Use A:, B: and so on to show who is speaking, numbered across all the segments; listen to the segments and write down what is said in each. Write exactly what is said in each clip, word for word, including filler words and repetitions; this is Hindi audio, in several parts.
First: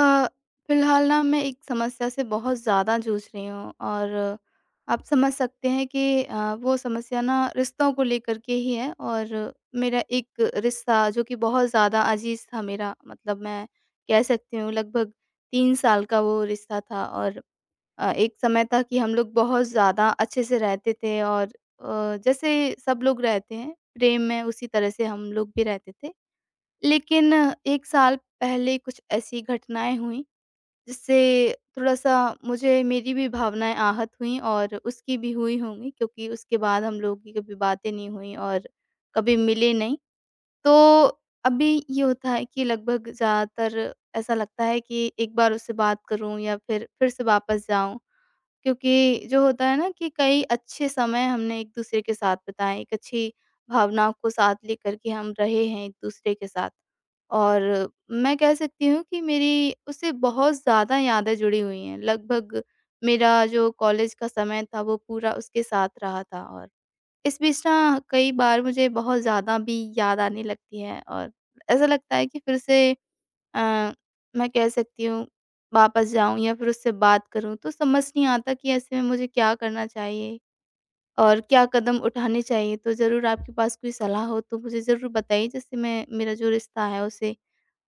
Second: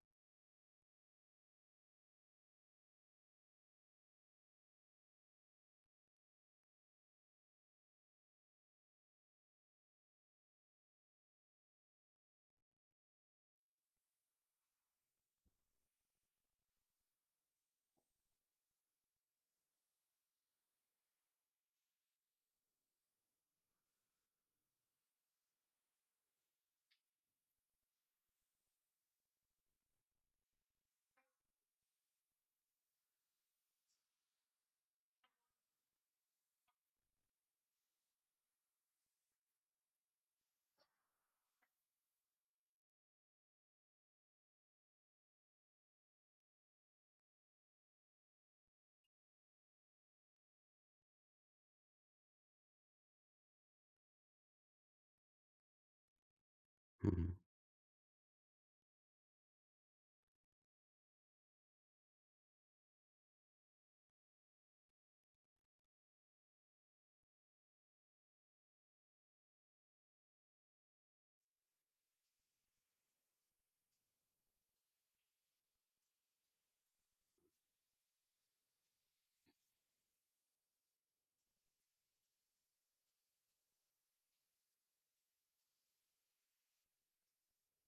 A: अ, फिलहाल ना मैं एक समस्या से बहुत ज़्यादा जूझ रही हूँ, और आप समझ सकते हैं कि अ, वो समस्या ना रिश्तों को लेकर के ही है। और मेरा एक रिश्ता जो कि बहुत ज़्यादा अजीज था, मेरा मतलब, मैं कह सकती हूँ लगभग तीन साल का वो रिश्ता था। और अ, एक समय था कि हम लोग बहुत ज़्यादा अच्छे से रहते थे, और अ, जैसे सब लोग रहते हैं प्रेम में, उसी तरह से हम लोग भी रहते थे। लेकिन एक साल पहले कुछ ऐसी घटनाएं हुई जिससे थोड़ा-सा, मुझे, मेरी भी भावनाएँ आहत हुईं और उसकी भी हुई होंगी, क्योंकि उसके बाद हम लोगों की कभी बातें नहीं हुईं और कभी मिले नहीं। तो अभी ये होता है कि लगभग ज़्यादातर ऐसा लगता है कि एक बार उससे बात करूँ या फिर फिर से वापस जाऊँ। क्योंकि जो होता है ना कि कई अच्छे समय हमने एक-दूसरे के साथ बिताए, एक अच्छी भावना को साथ लेकर के हम रहे हैं एक-दूसरे के साथ।
B: हुँ।
A: और मैं कह सकती हूँ कि मेरी उससे बहुत ज़्यादा यादें जुड़ी हुई हैं। लगभग मेरा जो कॉलेज का समय था वो पूरा उसके साथ रहा था। और इस बीच ना कई बार मुझे बहुत ज़्यादा भी याद आने लगती है, और ऐसा लगता है कि फिर से, अ, मैं कह सकती हूँ, वापस जाऊँ या फिर उससे बात करूँ। तो समझ नहीं आता कि ऐसे में मुझे क्या करना चाहिए और क्या कदम उठाने चाहिए? तो ज़रूर आपके पास कोई सलाह हो तो मुझे ज़रूर बताइए, जिससे मैं मेरा जो रिश्ता है उसे,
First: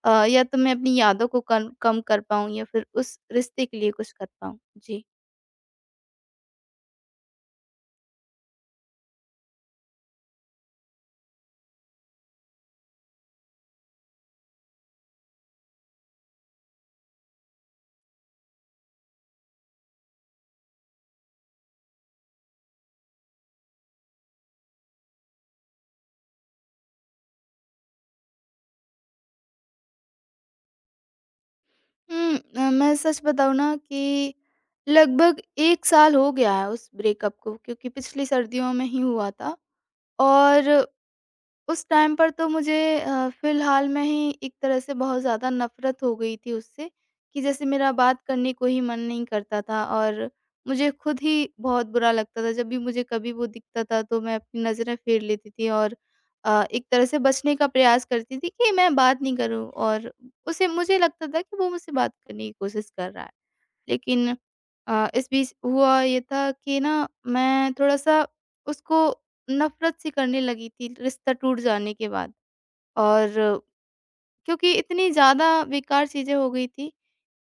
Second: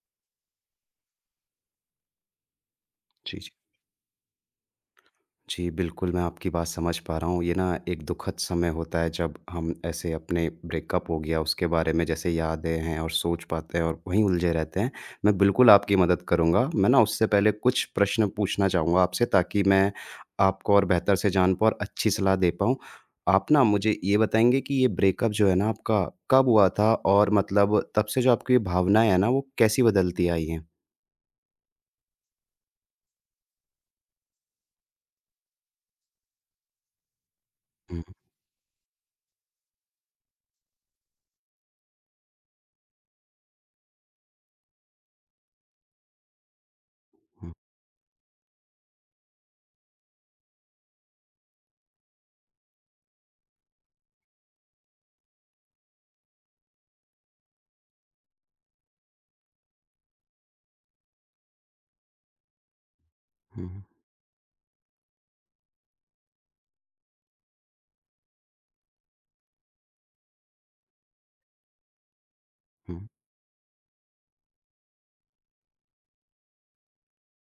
A: अ, या तो मैं अपनी यादों को कम कम कर पाऊँ या फिर उस
B: जी, जी।
A: रिश्ते के लिए कुछ कर पाऊँ। जी।
B: जी, बिल्कुल मैं आपकी बात समझ पा रहा हूँ। ये ना एक दुखद समय होता है जब हम ऐसे अपने ब्रेकअप हो गया उसके बारे में जैसे यादें हैं और सोच पाते हैं और वहीं उलझे रहते हैं। मैं बिल्कुल आपकी मदद करूँगा। मैं ना उससे पहले कुछ प्रश्न पूछना चाहूँगा आपसे ताकि मैं आपको और बेहतर से जान पाऊँ और अच्छी सलाह दे पाऊँ। आप ना मुझे ये बताएँगे कि ये ब्रेकअप जो है ना आपका कब हुआ था? और मतलब तब से जो आपकी भावनाएँ हैं ना वो कैसी बदलती आई हैं?
A: हुँ, अ, मैं सच बताऊँ ना कि लगभग एक साल हो गया है उस ब्रेकअप को, क्योंकि
B: हुँ, हुँ,
A: पिछली सर्दियों में ही हुआ था। और उस टाइम पर तो मुझे, अ, फ़िलहाल में ही, एक तरह से बहुत ज़्यादा नफ़रत हो गई थी उससे कि जैसे मेरा बात करने को ही मन नहीं करता था, और मुझे खुद ही बहुत बुरा लगता था। जब भी मुझे कभी वो दिखता था तो मैं अपनी नज़रें फेर लेती थी, और अ, एक तरह से बचने का प्रयास करती थी कि मैं बात नहीं करूँ। और उसे, मुझे लगता था कि वो मुझसे बात करने की कोशिश कर रहा है।
B: हुँ,
A: लेकिन अ, इस बीच हुआ ये था कि ना मैं थोड़ा-सा उसको नफ़रत सी करने लगी थी रिश्ता टूट जाने के बाद।
B: हुँ,
A: और क्योंकि इतनी ज़्यादा बेकार चीज़ें हो गई थी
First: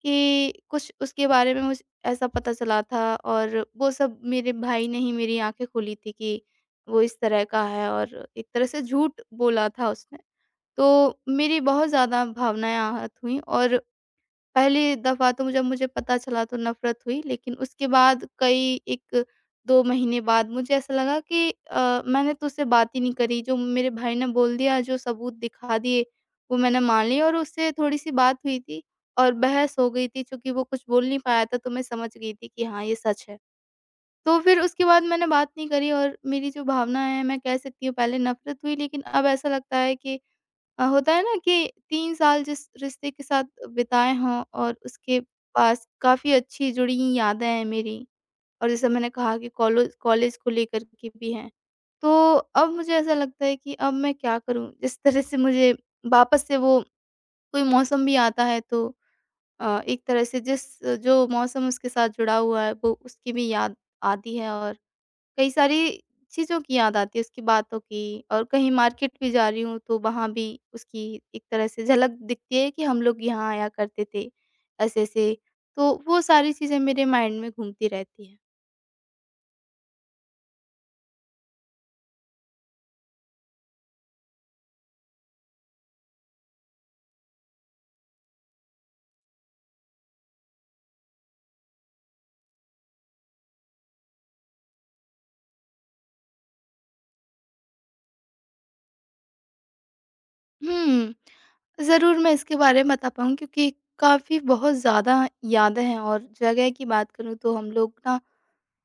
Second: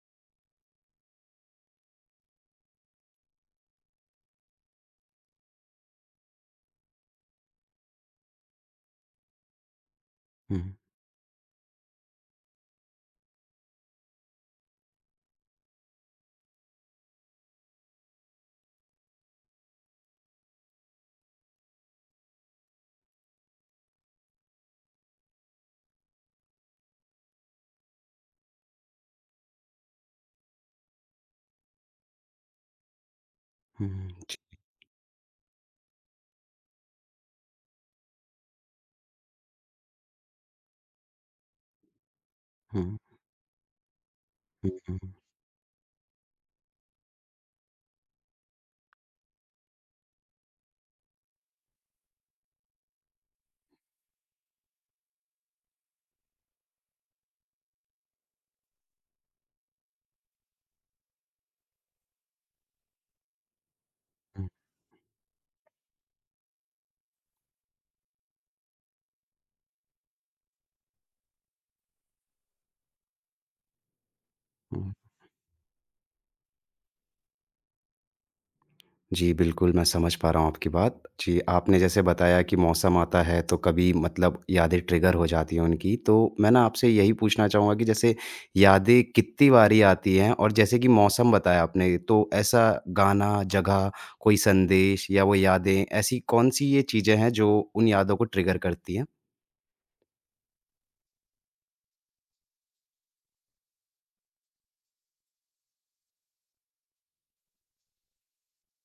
A: कि कुछ उसके बारे में मुझे ऐसा पता चला था, और वो सब मेरे भाई ने ही मेरी आँखें खोली थी कि वो इस तरह का है, और एक तरह से झूठ बोला था उसने।
B: हुँ,
A: तो मेरी बहुत ज़्यादा भावनाएँ आहत हुईं। और पहली दफ़ा तो जब मुझे पता चला तो नफ़रत हुई, लेकिन उसके बाद, कई एक दो महीने बाद, मुझे ऐसा लगा कि अ, मैंने तो उससे बात ही नहीं करी, जो मेरे भाई ने बोल दिया, जो सबूत दिखा दिए, वो मैंने मान लिया। और उससे थोड़ी-सी बात हुई थी और बहस हो गई थी, चूँकि वो कुछ बोल नहीं पाया था, तो मैं समझ गई थी कि हाँ, ये सच है।
B: हुँ, हुँ।
A: तो फिर उसके बाद मैंने बात नहीं करी, और मेरी जो भावना है, मैं कह सकती हूँ पहले नफ़रत हुई, लेकिन अब ऐसा लगता है कि, अ, होता है ना कि तीन साल जिस
B: हुँ,
A: रिश्ते के साथ बिताए हों
B: हुँ,
A: और
B: हुँ,
A: उसके पास काफ़ी अच्छी जुड़ी हुई यादें हैं मेरी, और जैसे मैंने कहा कि कॉलोज कॉलेज को लेकर के भी हैं। तो अब मुझे ऐसा लगता है कि अब मैं क्या करूँ? जिस तरह से मुझे वापस से वो, कोई मौसम भी आता है तो, अ, एक तरह से, जिस, जो मौसम उसके साथ जुड़ा हुआ है वो, उसकी भी याद आती
B: हुँ,
A: है। और कई सारी चीज़ों की याद आती है, उसकी बातों की। और कहीं मार्केट भी जा रही हूँ तो वहाँ भी उसकी एक तरह से झलक दिखती है कि हम लोग यहाँ आया करते थे,
B: हुँ।
A: ऐसे-ऐसे। तो वो सारी चीज़ें मेरे माइंड में घूमती रहती हैं।
B: जी, बिल्कुल, मैं समझ पा रहा हूँ आपकी बात। जी, आपने जैसे बताया कि मौसम आता है, तो कभी मतलब यादें ट्रिगर हो जाती हैं उनकी। तो मैं ना आपसे यही पूछना चाहूँगा कि जैसे यादें कितनी बारी आती हैं? और जैसे कि मौसम बताया आपने, तो ऐसा गाना, जगह, कोई संदेश या वो यादें, ऐसी कौन-सी ये चीज़ें हैं जो उन यादों को ट्रिगर करती हैं?
A: हुँ, ज़रूर मैं इसके बारे में बता पाऊँ, क्योंकि काफ़ी बहुत ज़्यादा यादें हैं। और जगह की बात करूँ तो हम लोग ना,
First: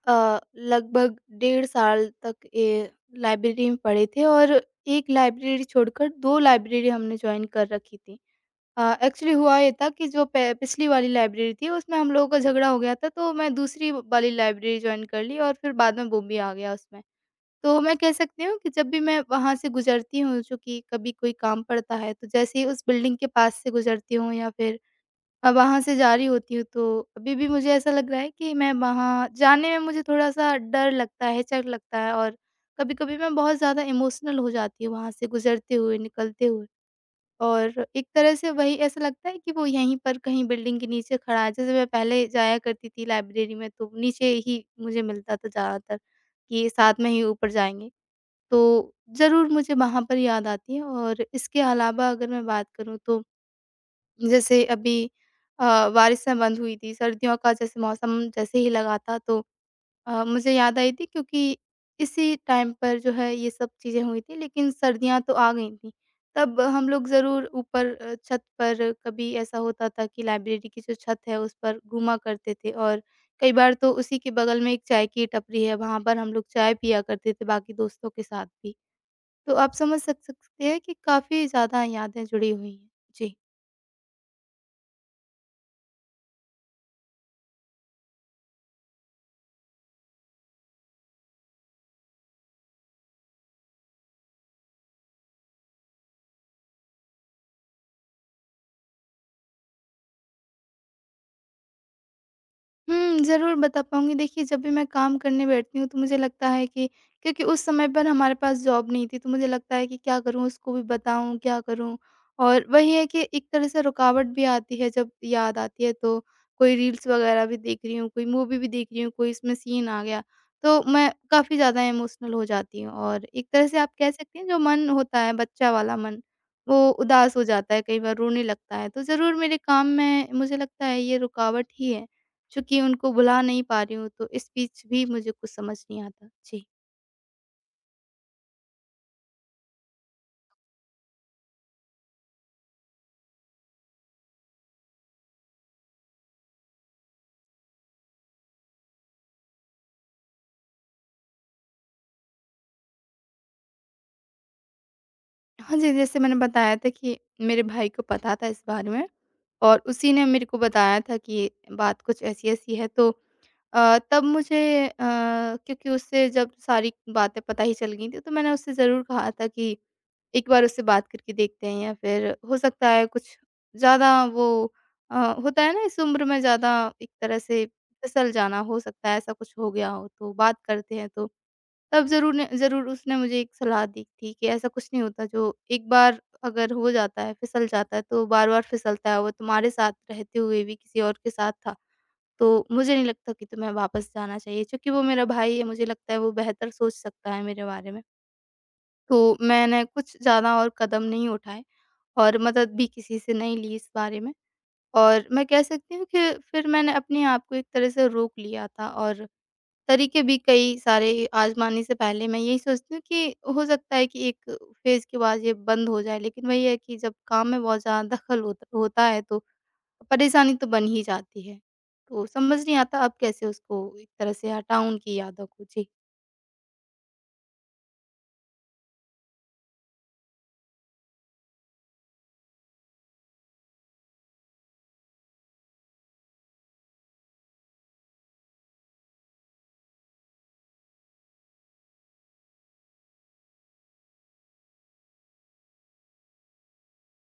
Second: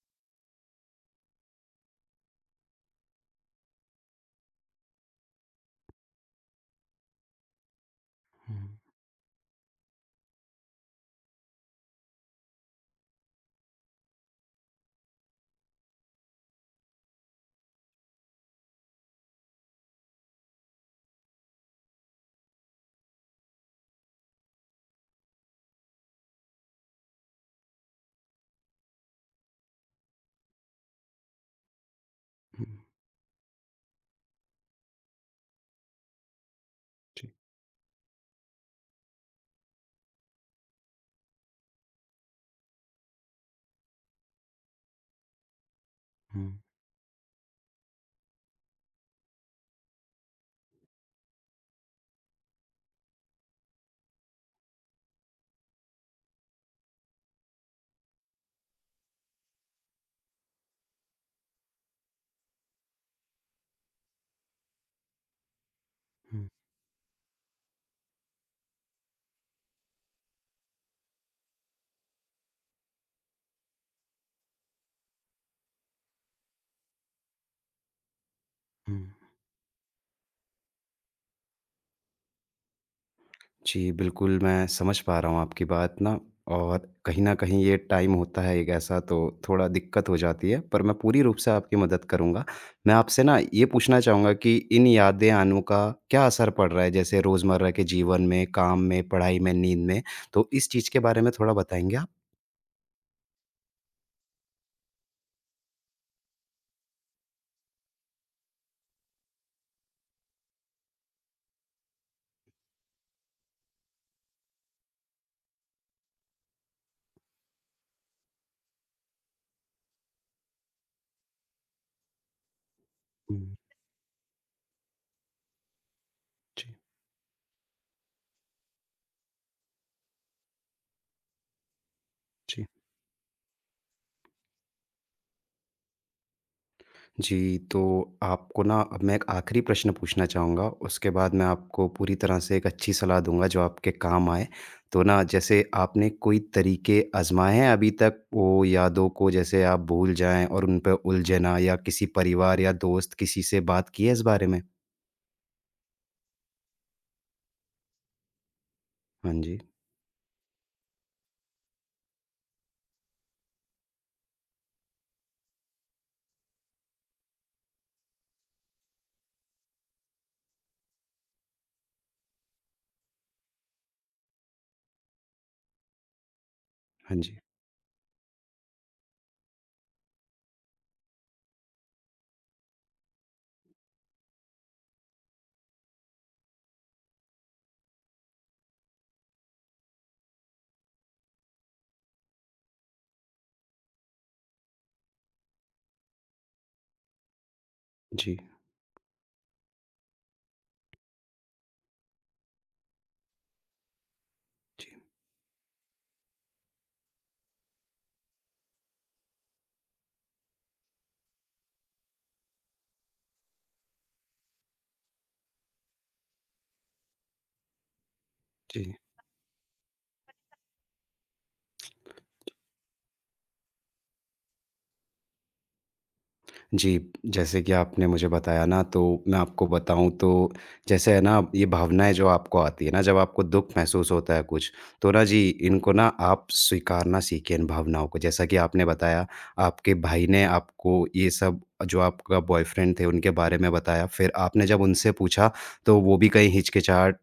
A: अ, लगभग डेढ़ साल तक ए, लाइब्रेरी में पढ़े थे, और एक लाइब्रेरी छोड़कर दो लाइब्रेरी हमने जॉइन कर रखी थी।
B: हुँ,
A: अ, एक्चुअली हुआ ये था कि जो पे पिछली वाली लाइब्रेरी थी उसमें हम लोगों का झगड़ा हो गया था, तो मैं दूसरी वाली लाइब्रेरी जॉइन कर ली और फिर बाद में वो भी आ गया उसमें। तो मैं कह सकती हूँ कि जब भी मैं वहाँ से गुज़रती हूँ, चूँकि कभी कोई काम पड़ता है, तो जैसे ही उस बिल्डिंग के पास से गुज़रती हूँ या फिर अ, वहाँ से जा रही होती हूँ, तो अभी भी मुझे ऐसा लग रहा है कि मैं वहाँ जाने में, मुझे थोड़ा-सा डर लगता है, हिचक लगता है। और
B: हुँ,
A: कभी-कभी मैं बहुत ज़्यादा इमोशनल हो जाती हूँ वहाँ से गुज़रते हुए, निकलते हुए।
B: जी।
A: और एक तरह से वही ऐसा लगता है कि वो यहीं पर कहीं बिल्डिंग के नीचे खड़ा है। जैसे मैं पहले जाया करती थी लाइब्रेरी में, तो नीचे ही मुझे मिलता था ज़्यादातर,
B: हुँ,
A: कि साथ में ही ऊपर जाएँगे। तो ज़रूर मुझे वहाँ पर याद आती है। और इसके अलावा अगर मैं बात करूँ तो, जैसे अभी अ, बारिश ना बंद हुई थी, सर्दियों का जैसे मौसम जैसे ही लगा था, तो अ, मुझे याद आई थी, क्योंकि इसी टाइम पर जो है ये सब चीज़ें हुई थी, लेकिन सर्दियाँ तो आ गई थी।
B: हुँ,
A: तब हम लोग ज़रूर ऊपर, अ, छत पर, कभी ऐसा होता था कि लाइब्रेरी की जो छत है उस पर घूमा करते थे। और कई बार तो उसी के बगल में एक चाय की टपरी है, वहाँ पर हम लोग चाय पिया करते थे बाकी दोस्तों के साथ भी।
B: हुँ।
A: तो आप समझ सक सकते हैं कि काफ़ी ज़्यादा यादें जुड़ी हुई हैं। जी।
B: जी, बिल्कुल, मैं समझ पा रहा हूँ आपकी बात ना। और कहीं न कहीं ये टाइम होता है एक ऐसा, तो थोड़ा दिक्कत हो जाती है, पर मैं पूरी रूप से आपकी मदद करूँगा। मैं आपसे ना ये पूछना चाहूँगा कि इन यादें आनों का क्या असर पड़ रहा है जैसे रोज़मर्रा के जीवन में, काम में, पढ़ाई में, नींद में? तो इस चीज़ के बारे में थोड़ा बताएँगे आप?
A: हुँ, ज़रूर बता पाऊँगी। देखिए, जब भी मैं काम करने बैठती हूँ, तो मुझे लगता है कि, क्योंकि उस समय पर हमारे पास जॉब नहीं थी, तो मुझे लगता है कि क्या करूँ, उसको भी बताऊँ, क्या करूँ? और वही है कि एक तरह से रुकावट भी आती है, जब याद आती है, तो कोई रील्स वगैरह भी देख रही हूँ, कोई मूवी भी देख रही हूँ, कोई इसमें सीन आ गया, तो मैं काफ़ी ज़्यादा इमोशनल हो जाती हूँ। और एक
B: हुँ,
A: तरह से आप कह सकती हैं, जो मन होता है, बच्चा वाला मन,
B: जी,
A: वो उदास हो जाता है, कई बार रोने लगता है। तो ज़रूर, मेरे काम में मुझे लगता है, ये रुकावट ही है।
B: जी।
A: चूँकि उनको बुला नहीं पा रही हूँ तो इस बीच भी मुझे कुछ समझ नहीं आता। जी।
B: जी, तो आपको ना अब मैं एक आखिरी प्रश्न पूछना चाहूँगा, उसके बाद मैं आपको पूरी तरह से एक अच्छी सलाह दूँगा जो आपके काम आए। तो ना जैसे आपने कोई तरीके आज़माए हैं अभी तक वो यादों को जैसे आप भूल जाएँ और उन पे उलझना या किसी परिवार या दोस्त किसी से बात की है इस बारे में?
A: हाँ जी, जैसे मैंने बताया था कि मेरे भाई को पता था इस बारे में,
B: हाँ जी,
A: और उसी ने मेरे को बताया था कि बात कुछ ऐसी-ऐसी है, तो अ, तब मुझे, अ, क्योंकि उससे जब सारी बातें पता ही चल गई थी, तो मैंने उससे ज़रूर कहा था कि एक बार उससे बात करके देखते हैं, या फिर हो सकता है कुछ ज़्यादा वो, अ, होता है ना इस उम्र में ज़्यादा, एक
B: हाँ जी।
A: तरह से फिसल जाना, हो सकता है ऐसा कुछ हो गया हो, तो बात करते हैं। तो तब ज़रूर, ने ज़रूर उसने मुझे एक सलाह दी थी कि ऐसा कुछ नहीं होता, जो एक बार अगर हो जाता है, फिसल जाता है, तो बार-बार फिसलता है, वो तुम्हारे साथ रहते हुए भी किसी और के साथ था। तो मुझे नहीं लगता कि तुम्हें वापस जाना चाहिए, चूँकि वो मेरा भाई है, मुझे लगता है वो बेहतर सोच सकता है मेरे बारे में।
B: जी,
A: तो मैंने कुछ ज़्यादा और कदम नहीं उठाए, और मदद भी किसी से नहीं ली इस बारे में।
B: जी,
A: और मैं कह सकती हूँ कि फिर मैंने अपने आप को एक तरह से रोक लिया था, और तरीके भी कई सारे आज़माने से पहले मैं यही सोचती हूँ कि हो सकता है कि एक फ़ेज़ के बाद ये बंद हो जाए, लेकिन वही है कि जब काम में बहुत ज़्यादा दखल होत
B: जी।
A: होता है, तो परेशानी तो बन ही जाती है। तो समझ नहीं आता अब कैसे उसको एक तरह से हटाऊँ, उनकी यादों को? जी।
B: जी, जैसे कि आपने मुझे बताया ना, तो मैं आपको बताऊँ तो जैसे है ना ये भावनाएँ जो आपको आती है ना जब आपको दुःख महसूस होता है कुछ, तो ना जी इनको ना आप स्वीकारना सीखें इन भावनाओं को। जैसा कि आपने बताया आपके भाई ने आपको ये सब जो आपका बॉयफ्रेंड थे उनके बारे में बताया, फिर आपने जब उनसे पूछा तो वो भी कहीं हिचकिचाहट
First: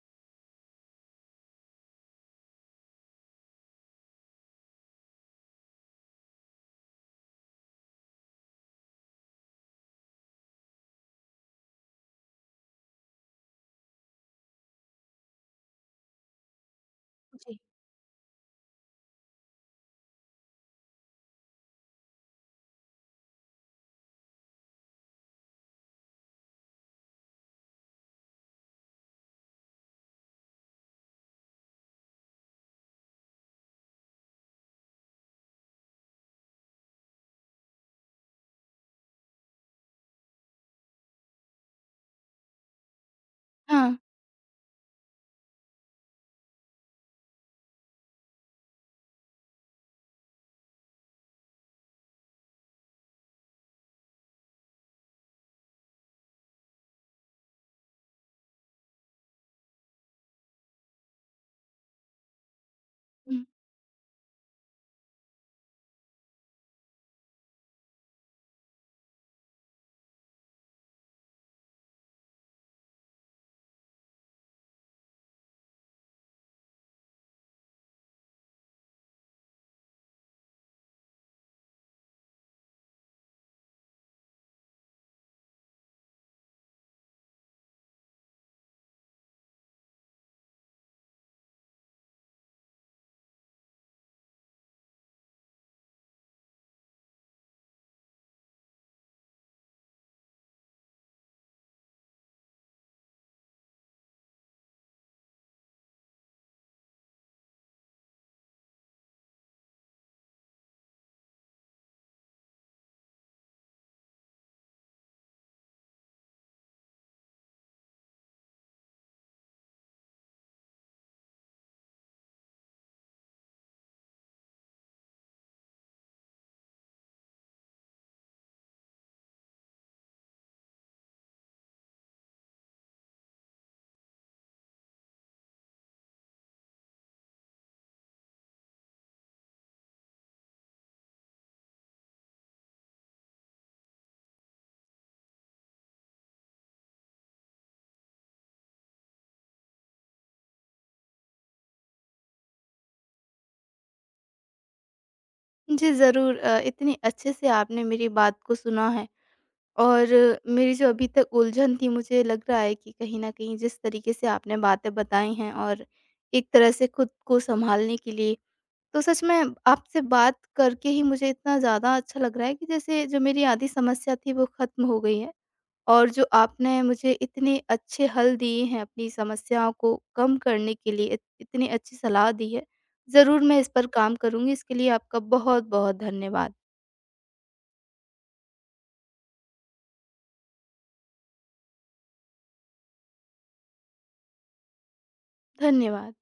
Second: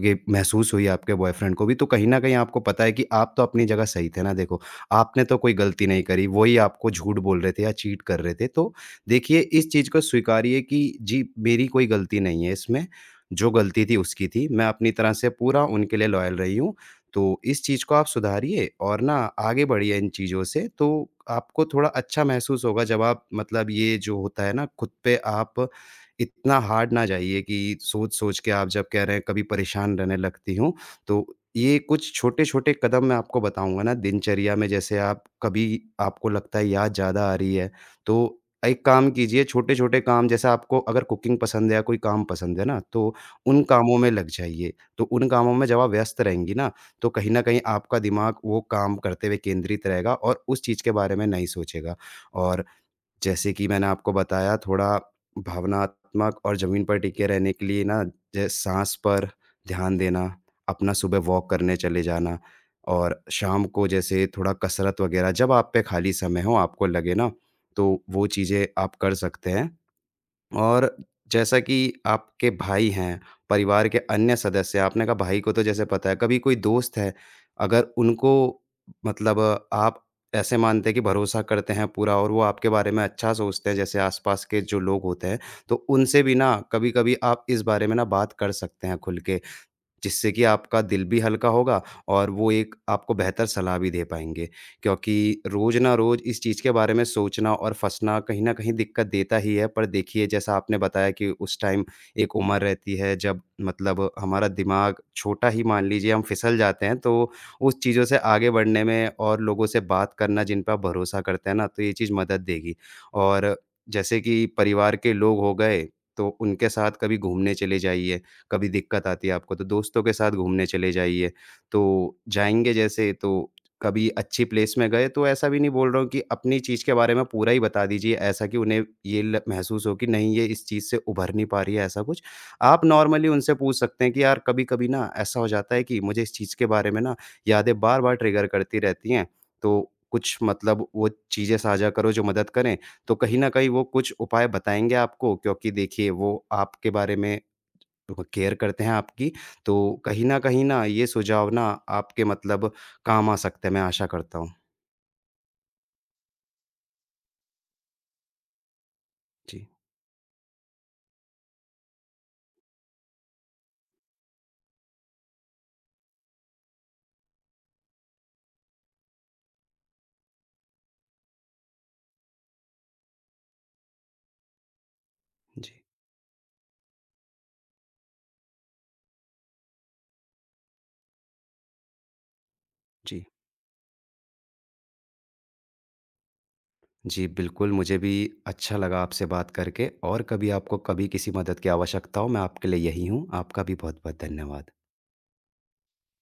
B: के महसूस हुई आपके बॉयफ्रेंड को भी, तो कहीं न कहीं आपको पता है कि आप तो अपनी जगह सही थे ना देखो, आपने तो कोई गलती नहीं करी, वो ही आपको झूठ बोल रहे थे या चीट कर रहे थे। तो देखिए, इस चीज़ को स्वीकारिए कि जी, मेरी कोई गलती नहीं है इसमें, जो गलती थी उसकी थी। मैं अपनी तरह से पूरा उनके लिए लॉयल रही हूँ। तो
A: जी।
B: इस चीज़ को आप सुधारिए और ना आगे बढ़िए इन चीज़ों से, तो आपको थोड़ा अच्छा महसूस होगा। जब आप मतलब ये जो होता है ना, खुद पे आप इतना हार्ड ना जाइए कि सोच-सोच के आप जब कह रहे हैं कभी परेशान रहने लगती हूँ। तो ये कुछ छोटे-छोटे कदम मैं आपको बताऊँगा ना दिनचर्या में। जैसे आप कभी आपको लगता है याद ज़्यादा आ रही है, तो एक काम कीजिए, छोटे-छोटे काम, जैसे आपको अगर कुकिंग पसंद है या कोई काम पसंद है ना, तो उन
A: हाँ।
B: कामों में लग जाइए। तो उन कामों में जब आप व्यस्त रहेंगी ना, तो कहीं न कहीं आपका दिमाग वो काम करते हुए केंद्रित रहेगा और उस चीज़ के बारे में नहीं सोचेगा। और जैसे कि मैंने आपको बताया, थोड़ा भावनात्मक और ज़मीन पर टिके रहने के लिए ना ज साँस पर ध्यान देना, अपना सुबह वॉक करने चले जाना और
A: हुँ।
B: शाम को जैसे थोड़ा कसरत वग़ैरह, जब आप पे खाली समय हो, आपको लगे ना, तो वो चीज़ें आप कर सकते हैं। और जैसा कि आपके भाई हैं, परिवार के अन्य सदस्य, आपने कहा भाई को तो जैसे पता है, कभी कोई दोस्त है, अगर उनको मतलब आप ऐसे मानते हैं कि भरोसा करते हैं पूरा और वो आपके बारे में अच्छा सोचते हैं, जैसे आसपास के जो लोग होते हैं, तो उनसे भी ना कभी-कभी आप इस बारे में ना बात कर सकते हैं खुल के, जिससे कि आपका दिल भी हल्का होगा और वो एक आपको बेहतर सलाह भी दे पाएँगे। क्योंकि रोज़ ना रोज़ इस चीज़ के बारे में सोचना और फँसना कहीं न कहीं दिक्कत देता ही है। पर देखिए, जैसा आपने बताया कि उस टाइम एक उम्र रहती है जब मतलब हमारा दिमाग छोटा ही, मान लीजिए हम फिसल जाते हैं, तो उस चीज़ों से आगे बढ़ने में और लोगों से बात करना जिन पे आप भरोसा करते हैं ना, तो ये चीज़ मदद देगी। और जैसे कि परिवार के लोग हो गए, तो उनके साथ कभी घूमने चले जाइए। कभी दिक्कत आती है आपको तो दोस्तों के साथ घूमने चले जाइए। तो जाएँगे जैसे, तो कभी अच्छी प्लेस में गए, तो ऐसा भी नहीं बोल रहा हूँ कि अपनी चीज़ के बारे में पूरा ही बता दीजिए ऐसा, कि उन्हें ये ल महसूस हो कि नहीं, ये इस चीज़ से उभर नहीं पा रही है, ऐसा कुछ। आप नॉर्मली उनसे पूछ सकते हैं कि यार कभी-कभी ना ऐसा हो जाता है कि मुझे इस चीज़ के बारे में ना यादें बार-बार ट्रिगर करती रहती हैं। तो कुछ मतलब वो चीज़ें साझा करो जो मदद करें। तो कहीं न कहीं वो कुछ उपाय बताएँगे आपको, क्योंकि देखिए वो आपके बारे में बहुत केयर करते हैं आपकी, तो कहीं न कहीं ना ये सुझाव ना आपके मतलब काम आ सकते हैं, मैं आशा करता हूँ।
A: जी, ज़रूर, अ, इतने अच्छे से आपने मेरी बात को सुना है।
B: जी,
A: और मेरी जो अभी तक उलझन थी, मुझे लग रहा है कि कहीं न कहीं जिस तरीके से आपने बातें बताई हैं, और एक तरह से खुद को सँभालने के लिए, तो सच में आपसे बात करके ही मुझे इतना ज़्यादा अच्छा लग रहा है कि जैसे जो मेरी आधी समस्या थी वो ख़त्म हो गई है।
B: जी,
A: और जो आपने मुझे इतने अच्छे हल दिए हैं अपनी समस्याओं को कम करने के लिए, इत- इतनी अच्छी सलाह दी है,
B: जी।
A: ज़रूर मैं इस पर काम करूँगी। इसके लिए आपका बहुत बहुत धन्यवाद।
B: जी, बिल्कुल मुझे भी अच्छा लगा आपसे बात करके, और कभी आपको कभी किसी मदद की आवश्यकता हो, मैं आपके लिए यही हूँ। आपका भी बहुत-बहुत धन्यवाद।
A: धन्यवाद।